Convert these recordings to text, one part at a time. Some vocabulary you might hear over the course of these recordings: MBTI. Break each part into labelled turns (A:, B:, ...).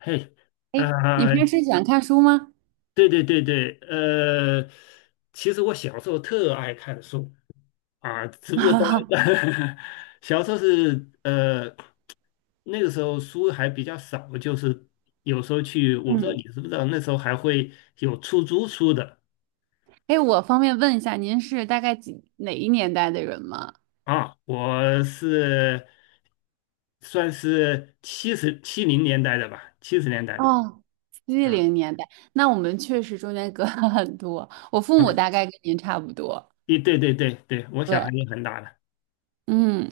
A: 嘿，啊、
B: 哎，你平时喜欢看书吗？
A: 对对对对，其实我小时候特爱看书啊，只 不过
B: 哈
A: 到
B: 哈，
A: 小时候是那个时候书还比较少，就是有时候去，我不知道
B: 嗯，
A: 你知不知道，那时候还会有出租书的
B: 哎，我方便问一下，您是大概哪一年代的人吗？
A: 啊，我是算是70年代的吧，70年代的吧
B: 哦，七
A: 啊
B: 零年代，那我们确实中间隔了很多。我父母
A: 啊，
B: 大概跟您差不多。
A: 对对对对对，我小孩
B: 对，
A: 也很大了
B: 嗯，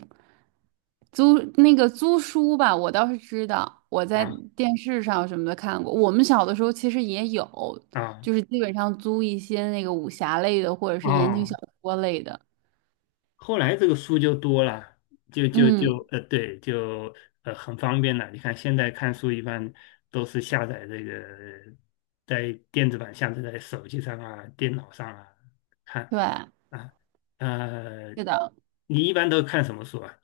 B: 租那个租书吧，我倒是知道，我在
A: 啊
B: 电视上什么的看过。我们小的时候其实也有，
A: 啊
B: 就是基本上租一些那个武侠类的，或者是言情小
A: 哦。
B: 说类的。
A: 后来这个书就多了，就就
B: 嗯，
A: 就呃，对，就很方便了。你看现在看书一般都是下载这个在电子版下载在手机上啊、电脑上啊看
B: 对，
A: 啊。呃，
B: 是的。
A: 你一般都看什么书啊？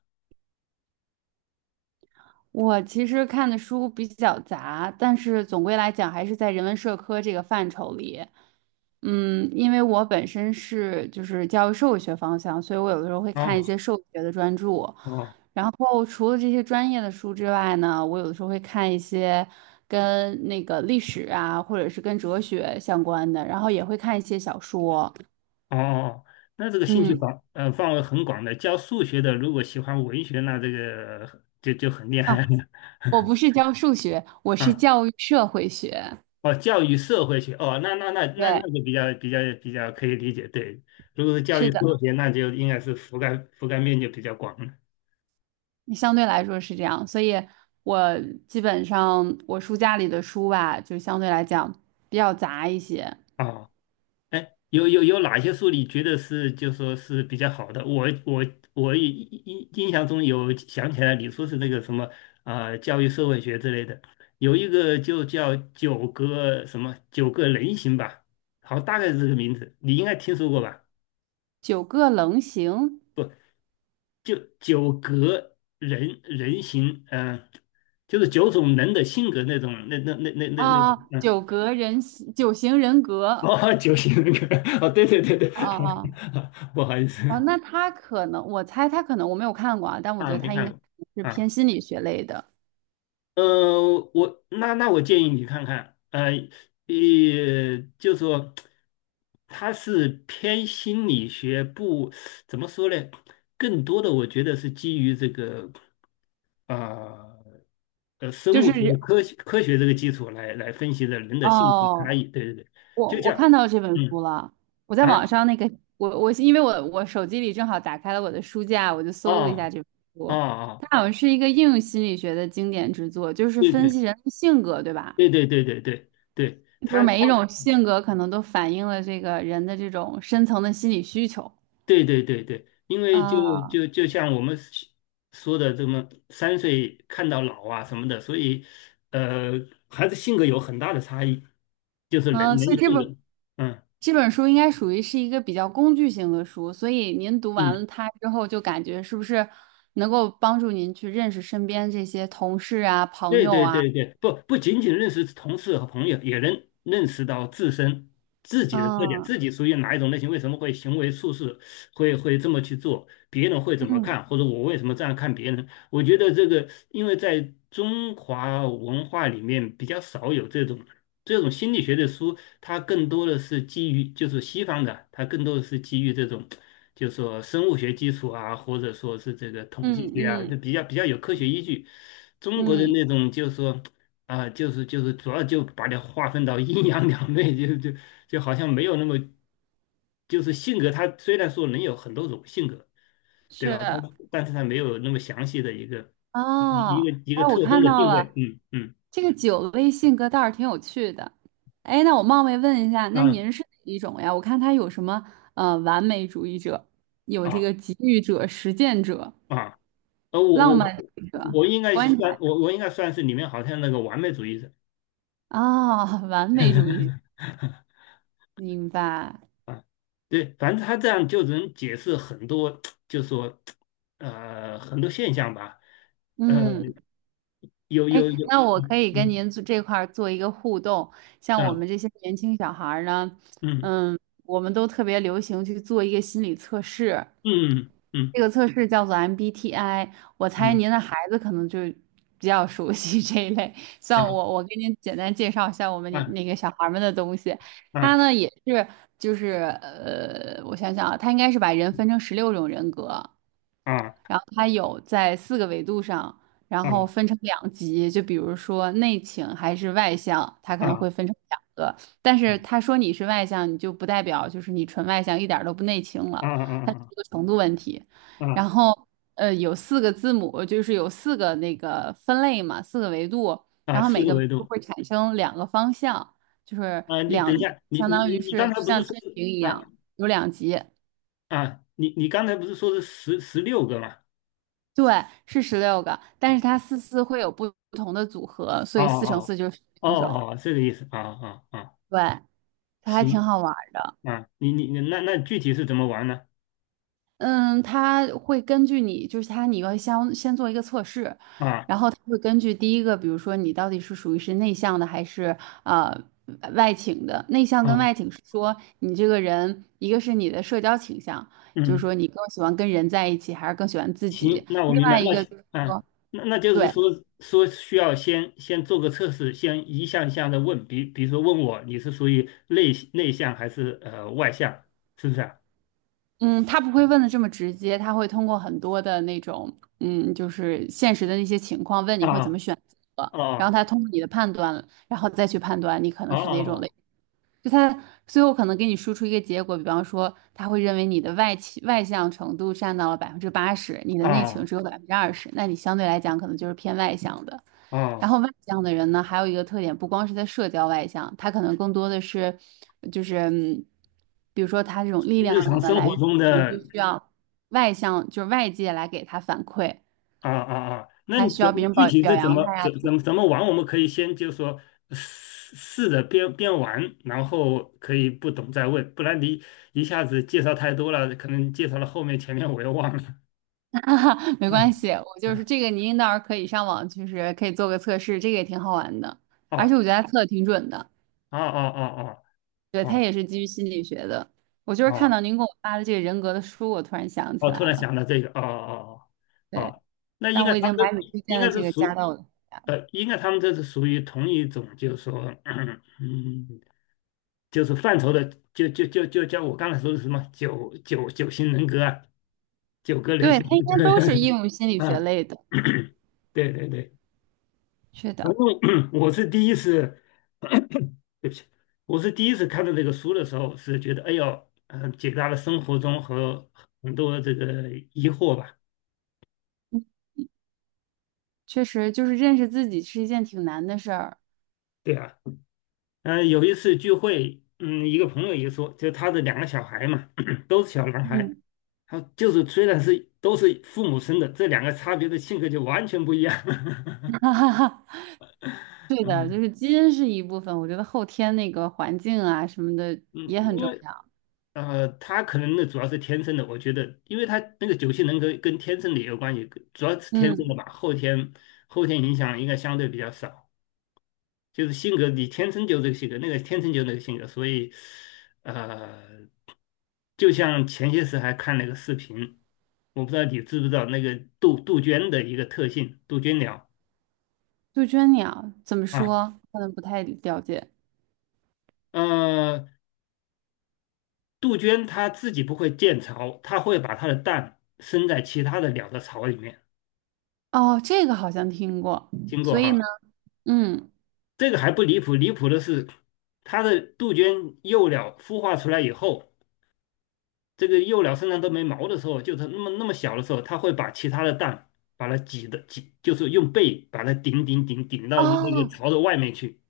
B: 我其实看的书比较杂，但是总归来讲还是在人文社科这个范畴里。嗯，因为我本身是就是教育社会学方向，所以我有的时候会看一
A: 哦
B: 些社会学的专著。
A: 哦
B: 然后除了这些专业的书之外呢，我有的时候会看一些跟那个历史啊，或者是跟哲学相关的，然后也会看一些小说。
A: 哦哦，那这个兴趣
B: 嗯，
A: 范围很广的。教数学的如果喜欢文学，那这个就很厉害了。
B: 啊，我不是教数学，我是 教育社会学。
A: 哦，教育社会学，哦，那
B: 对，
A: 个比较可以理解，对。如果是教
B: 是
A: 育社
B: 的。
A: 会学，那就应该是覆盖面就比较广了。
B: 相对来说是这样，所以我基本上我书架里的书吧，就相对来讲比较杂一些。
A: 哦，哎，有哪些书你觉得是就说是比较好的？我我我印印印象中有想起来你说是那个什么啊、教育社会学之类的，有一个就叫九个什么九个人形吧，好，大概是这个名字，你应该听说过吧？
B: 九个棱形
A: 就九格人形，嗯、就是九种人的性格那种，那
B: 啊，
A: 种，嗯，
B: 九格人形九型人格啊
A: 哦，九型人格，哦，对对对对，
B: 啊
A: 不好意思
B: 啊，那他可能我猜他可能我没有看过啊，但我觉
A: 啊，
B: 得
A: 没
B: 他应
A: 看
B: 该
A: 过
B: 是偏
A: 啊，
B: 心理学类的，
A: 我我建议你看看，也就说它是偏心理学不，怎么说呢？更多的我觉得是基于这个呃。生
B: 就
A: 物学
B: 是
A: 科学这个基础来分析的人的性格差
B: 哦
A: 异。对对对，
B: 我
A: 就这
B: 我
A: 样，
B: 看到这本
A: 嗯
B: 书了，我在
A: 啊
B: 网上那个我因为我手机里正好打开了我的书架，我就搜了一下
A: 哦
B: 这本
A: 哦
B: 书，
A: 哦，
B: 它好像是一个应用心理学的经典之作，就是
A: 对
B: 分
A: 对
B: 析人的性格，对吧？
A: 对对对对对对，
B: 就是
A: 他
B: 每一种性格可能都反映了这个人的这种深层的心理需求。
A: 对对对对，因为
B: 啊
A: 就像我们说的这么3岁看到老啊什么的，所以呃孩子性格有很大的差异，就是人
B: 啊，
A: 人
B: 所以
A: 的
B: 这
A: 性
B: 本
A: 格，嗯
B: 这本书应该属于是一个比较工具型的书，所以您读完
A: 嗯。
B: 了它之后，就感觉是不是能够帮助您去认识身边这些同事啊、朋
A: 对
B: 友
A: 对
B: 啊？
A: 对对，不仅仅认识同事和朋友，也能认识到自己的特点，
B: 嗯，
A: 自己属于哪一种类型，为什么会行为处事会这么去做，别人会怎么
B: 嗯
A: 看，或者我为什么这样看别人，我觉得这个，因为在中华文化里面比较少有这种心理学的书，它更多的是基于就是西方的，它更多的是基于这种，就是说生物学基础啊，或者说是这个统计
B: 嗯
A: 学啊，就
B: 嗯
A: 比较比较有科学依据。中国的
B: 嗯，
A: 那种就是说啊、就是主要就把它划分到阴阳两面，就好像没有那么，就是性格，它虽然说能有很多种性格。对吧？
B: 是
A: 但是它没有那么详细的一个
B: 哦。
A: 一
B: 哎，
A: 个
B: 我
A: 特征
B: 看
A: 的
B: 到
A: 定位，
B: 了
A: 嗯嗯
B: 这个酒类性格倒是挺有趣的。哎，那我冒昧问一下，那
A: 啊
B: 您是哪一种呀？我看他有什么完美主义者，有这
A: 啊
B: 个给予者、实践者、
A: 啊，呃，我
B: 浪
A: 我
B: 漫主义者、
A: 我应该是
B: 观
A: 算
B: 察者
A: 我我应该算是里面好像那个完美主义者
B: 哦，完美主义者，明白。
A: 啊，对，反正他这样就能解释很多，就说很多现象吧，呃，
B: 嗯。哎，
A: 有，
B: 那我可
A: 嗯
B: 以跟
A: 嗯
B: 您做这块儿做一个互动。像我
A: 啊
B: 们这些年轻小孩儿呢，
A: 嗯
B: 嗯，我们都特别流行去做一个心理测试，
A: 嗯嗯
B: 这个测试叫做 MBTI。我猜
A: 嗯
B: 您的孩子可能就比较熟悉 这一类。像
A: 啊
B: 我，我给您简单介绍一下我们那
A: 啊
B: 那个小孩儿们的东西。他
A: 啊
B: 呢也是，就是我想想啊，他应该是把人分成16种人格。
A: 啊
B: 然后它有在四个维度上，然后
A: 啊
B: 分成两级，就比如说内倾还是外向，它
A: 啊
B: 可能
A: 啊
B: 会分成两个。但是他说你是外向，你就不代表就是你纯外向，一点儿都不内倾
A: 啊
B: 了，它是
A: 啊
B: 一个程度问题。
A: 啊
B: 然
A: 啊。
B: 后有四个字母，就是有四个那个分类嘛，四个维度，
A: 啊，
B: 然后
A: 四
B: 每
A: 个
B: 个维
A: 维
B: 度
A: 度
B: 会产生两个方向，就是
A: 啊，你等
B: 两，
A: 一下，你
B: 相
A: 你
B: 当
A: 你
B: 于
A: 你刚
B: 是就
A: 才不是
B: 像
A: 说
B: 天
A: 是
B: 平一
A: 啊
B: 样，有两级。
A: 啊，你刚才不是说是16个吗？
B: 对，是16个，但是它四四会有不同的组合，所
A: 哦
B: 以四乘
A: 哦
B: 四就是
A: 哦
B: 六种。
A: 哦，哦，这个意思啊啊啊，
B: 对，它还挺
A: 行
B: 好玩儿的。
A: 啊，你具体是怎么玩呢？
B: 嗯，它会根据你，就是它你要先做一个测试，
A: 啊
B: 然后它会根据第一个，比如说你到底是属于是内向的还是呃外倾的。内向跟
A: 啊
B: 外倾是说你这个人，一个是你的社交倾向，就是
A: 嗯，
B: 说你更喜欢跟人在一起，还是更喜欢自
A: 行，
B: 己。
A: 那我
B: 另
A: 明白，
B: 外一
A: 那
B: 个
A: 行
B: 就是
A: 啊
B: 说。
A: 那那就是
B: 对，
A: 说说需要先做个测试，先一项一项的问，比如说问我你是属于内向还是外向，是不是啊？
B: 嗯，他不会问的这么直接，他会通过很多的那种，嗯，就是现实的那些情况，问你会怎么
A: 啊
B: 选择，然后
A: 哦
B: 他通过你的判断，然后再去判断你可
A: 哦
B: 能是哪种类。
A: 哦
B: 就他最后可能给你输出一个结果，比方说他会认为你的外倾外向程度占到了80%，你的内情
A: 哦
B: 只有20%，那你相对来讲可能就是偏外向的。然
A: 哦。
B: 后外向的人呢，还有一个特点，不光是在社交外向，他可能更多的是，就是嗯比如说他这种力
A: 日常
B: 量的
A: 生
B: 来
A: 活
B: 源，
A: 中
B: 可能就
A: 的
B: 需要外向，就是外界来给他反馈，
A: 啊啊啊，那
B: 他
A: 你
B: 需
A: 怎
B: 要
A: 么
B: 别人
A: 具
B: 表
A: 体
B: 表
A: 是
B: 扬他呀，
A: 怎么玩？我们可以先就说试试着边玩，然后可以不懂再问，不然你一下子介绍太多了，可能介绍了后面前面我又忘了。
B: 没关
A: 嗯
B: 系，我就是
A: 嗯，
B: 这个，您到时候可以上网，就是可以做个测试，这个也挺好玩的。而且我
A: 哦
B: 觉得他测的挺准的，
A: 哦哦哦
B: 对，
A: 哦
B: 他
A: 哦
B: 也是基于心理学的。我就是看到
A: 哦
B: 您给我发的这个人格的书，我突然想起
A: 哦，
B: 来
A: 突然
B: 了。
A: 想到这个，哦哦哦
B: 对，
A: 哦，那应
B: 但
A: 该
B: 我
A: 他
B: 已
A: 们
B: 经把你推
A: 应
B: 荐的
A: 该是
B: 这个加
A: 属
B: 到我的，
A: 应该他们这是属于同一种，就是说，嗯。嗯就是范畴的，就叫我刚才说的什么九型人格啊，九个人
B: 对，
A: 型
B: 他应该都是应
A: 人
B: 用心理
A: 格，
B: 学
A: 啊，
B: 类的。
A: 对对对，
B: 是的，
A: 反正 我是第一次，对不起，我是第一次看到这个书的时候，是觉得哎呦，嗯、解答了生活中和很多这个疑惑吧，
B: 嗯确实就是认识自己是一件挺难的事儿。
A: 对啊，嗯、有一次聚会，嗯，一个朋友也说，就他的两个小孩嘛，都是小男孩，
B: 嗯，
A: 他就是虽然是都是父母生的，这两个差别的性格就完全不一样。
B: 哈哈哈，对的，就
A: 嗯
B: 是基因是一部分，我觉得后天那个环境啊什么的
A: 嗯，
B: 也
A: 因
B: 很重
A: 为
B: 要。
A: 他可能那主要是天生的，我觉得，因为他那个九型人格跟天生的也有关系，主要是天生的
B: 嗯。
A: 吧，后天影响应该相对比较少。就是性格，你天生就这个性格，那个天生就那个性格，所以呃，就像前些时还看了一个视频，我不知道你知不知道那个杜鹃的一个特性，杜鹃鸟。
B: 杜鹃鸟怎么
A: 啊。
B: 说？可能不太了解。
A: 呃，杜鹃它自己不会建巢，它会把它的蛋生在其他的鸟的巢里面。
B: 哦，这个好像听过。
A: 经过
B: 所以呢，
A: 哈，
B: 嗯，
A: 这个还不离谱，离谱的是，它的杜鹃幼鸟孵化出来以后，这个幼鸟身上都没毛的时候，就是那么小的时候，它会把其他的蛋把它挤，就是用背把它顶到那个
B: 哦，
A: 巢的外面去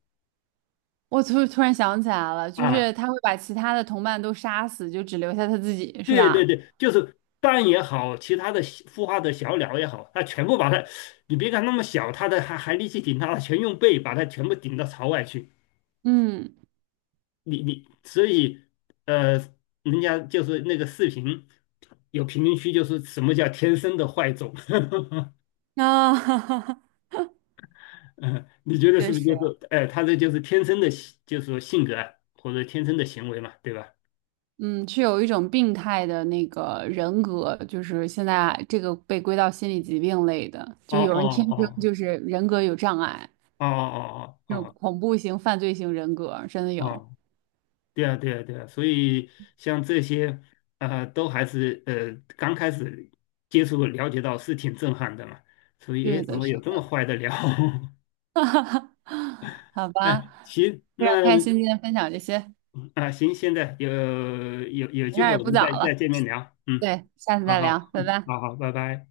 B: 我突然想起来了，就是
A: 啊。
B: 他会把其他的同伴都杀死，就只留下他自己，是
A: 对对
B: 吧？
A: 对，就是蛋也好，其他的小孵化的小鸟也好，它全部把它，你别看那么小，它的还力气挺大的，全用背把它全部顶到巢外去。
B: 嗯，
A: 所以呃，人家就是那个视频有评论区，就是什么叫天生的坏种，
B: 啊，哈哈
A: 嗯，你觉得是
B: 确
A: 不是
B: 实，
A: 就是哎，他这就是天生的性就是说性格啊，或者天生的行为嘛，对吧？
B: 嗯，是有一种病态的那个人格，就是现在这个被归到心理疾病类的，
A: 哦
B: 就有人天
A: 哦
B: 生
A: 哦
B: 就是人格有障碍，
A: 哦哦哦
B: 这
A: 哦
B: 种
A: 哦。
B: 恐怖型、犯罪型人格真的有。
A: 哦对啊，对啊，对啊，所以像这些，呃，都还是呃刚开始接触了解到是挺震撼的嘛，所以诶，
B: 是
A: 怎
B: 的，
A: 么
B: 是
A: 有这么
B: 的。
A: 坏的料？
B: 哈哈，好吧，
A: 哎，行，那
B: 非常开心今天分享这些，
A: 啊、行，现在有
B: 我
A: 机
B: 这儿
A: 会
B: 也
A: 我
B: 不
A: 们
B: 早
A: 再
B: 了，
A: 见面聊，嗯，
B: 对，下次
A: 好
B: 再聊，
A: 好，
B: 拜
A: 嗯，
B: 拜。
A: 好好，拜拜。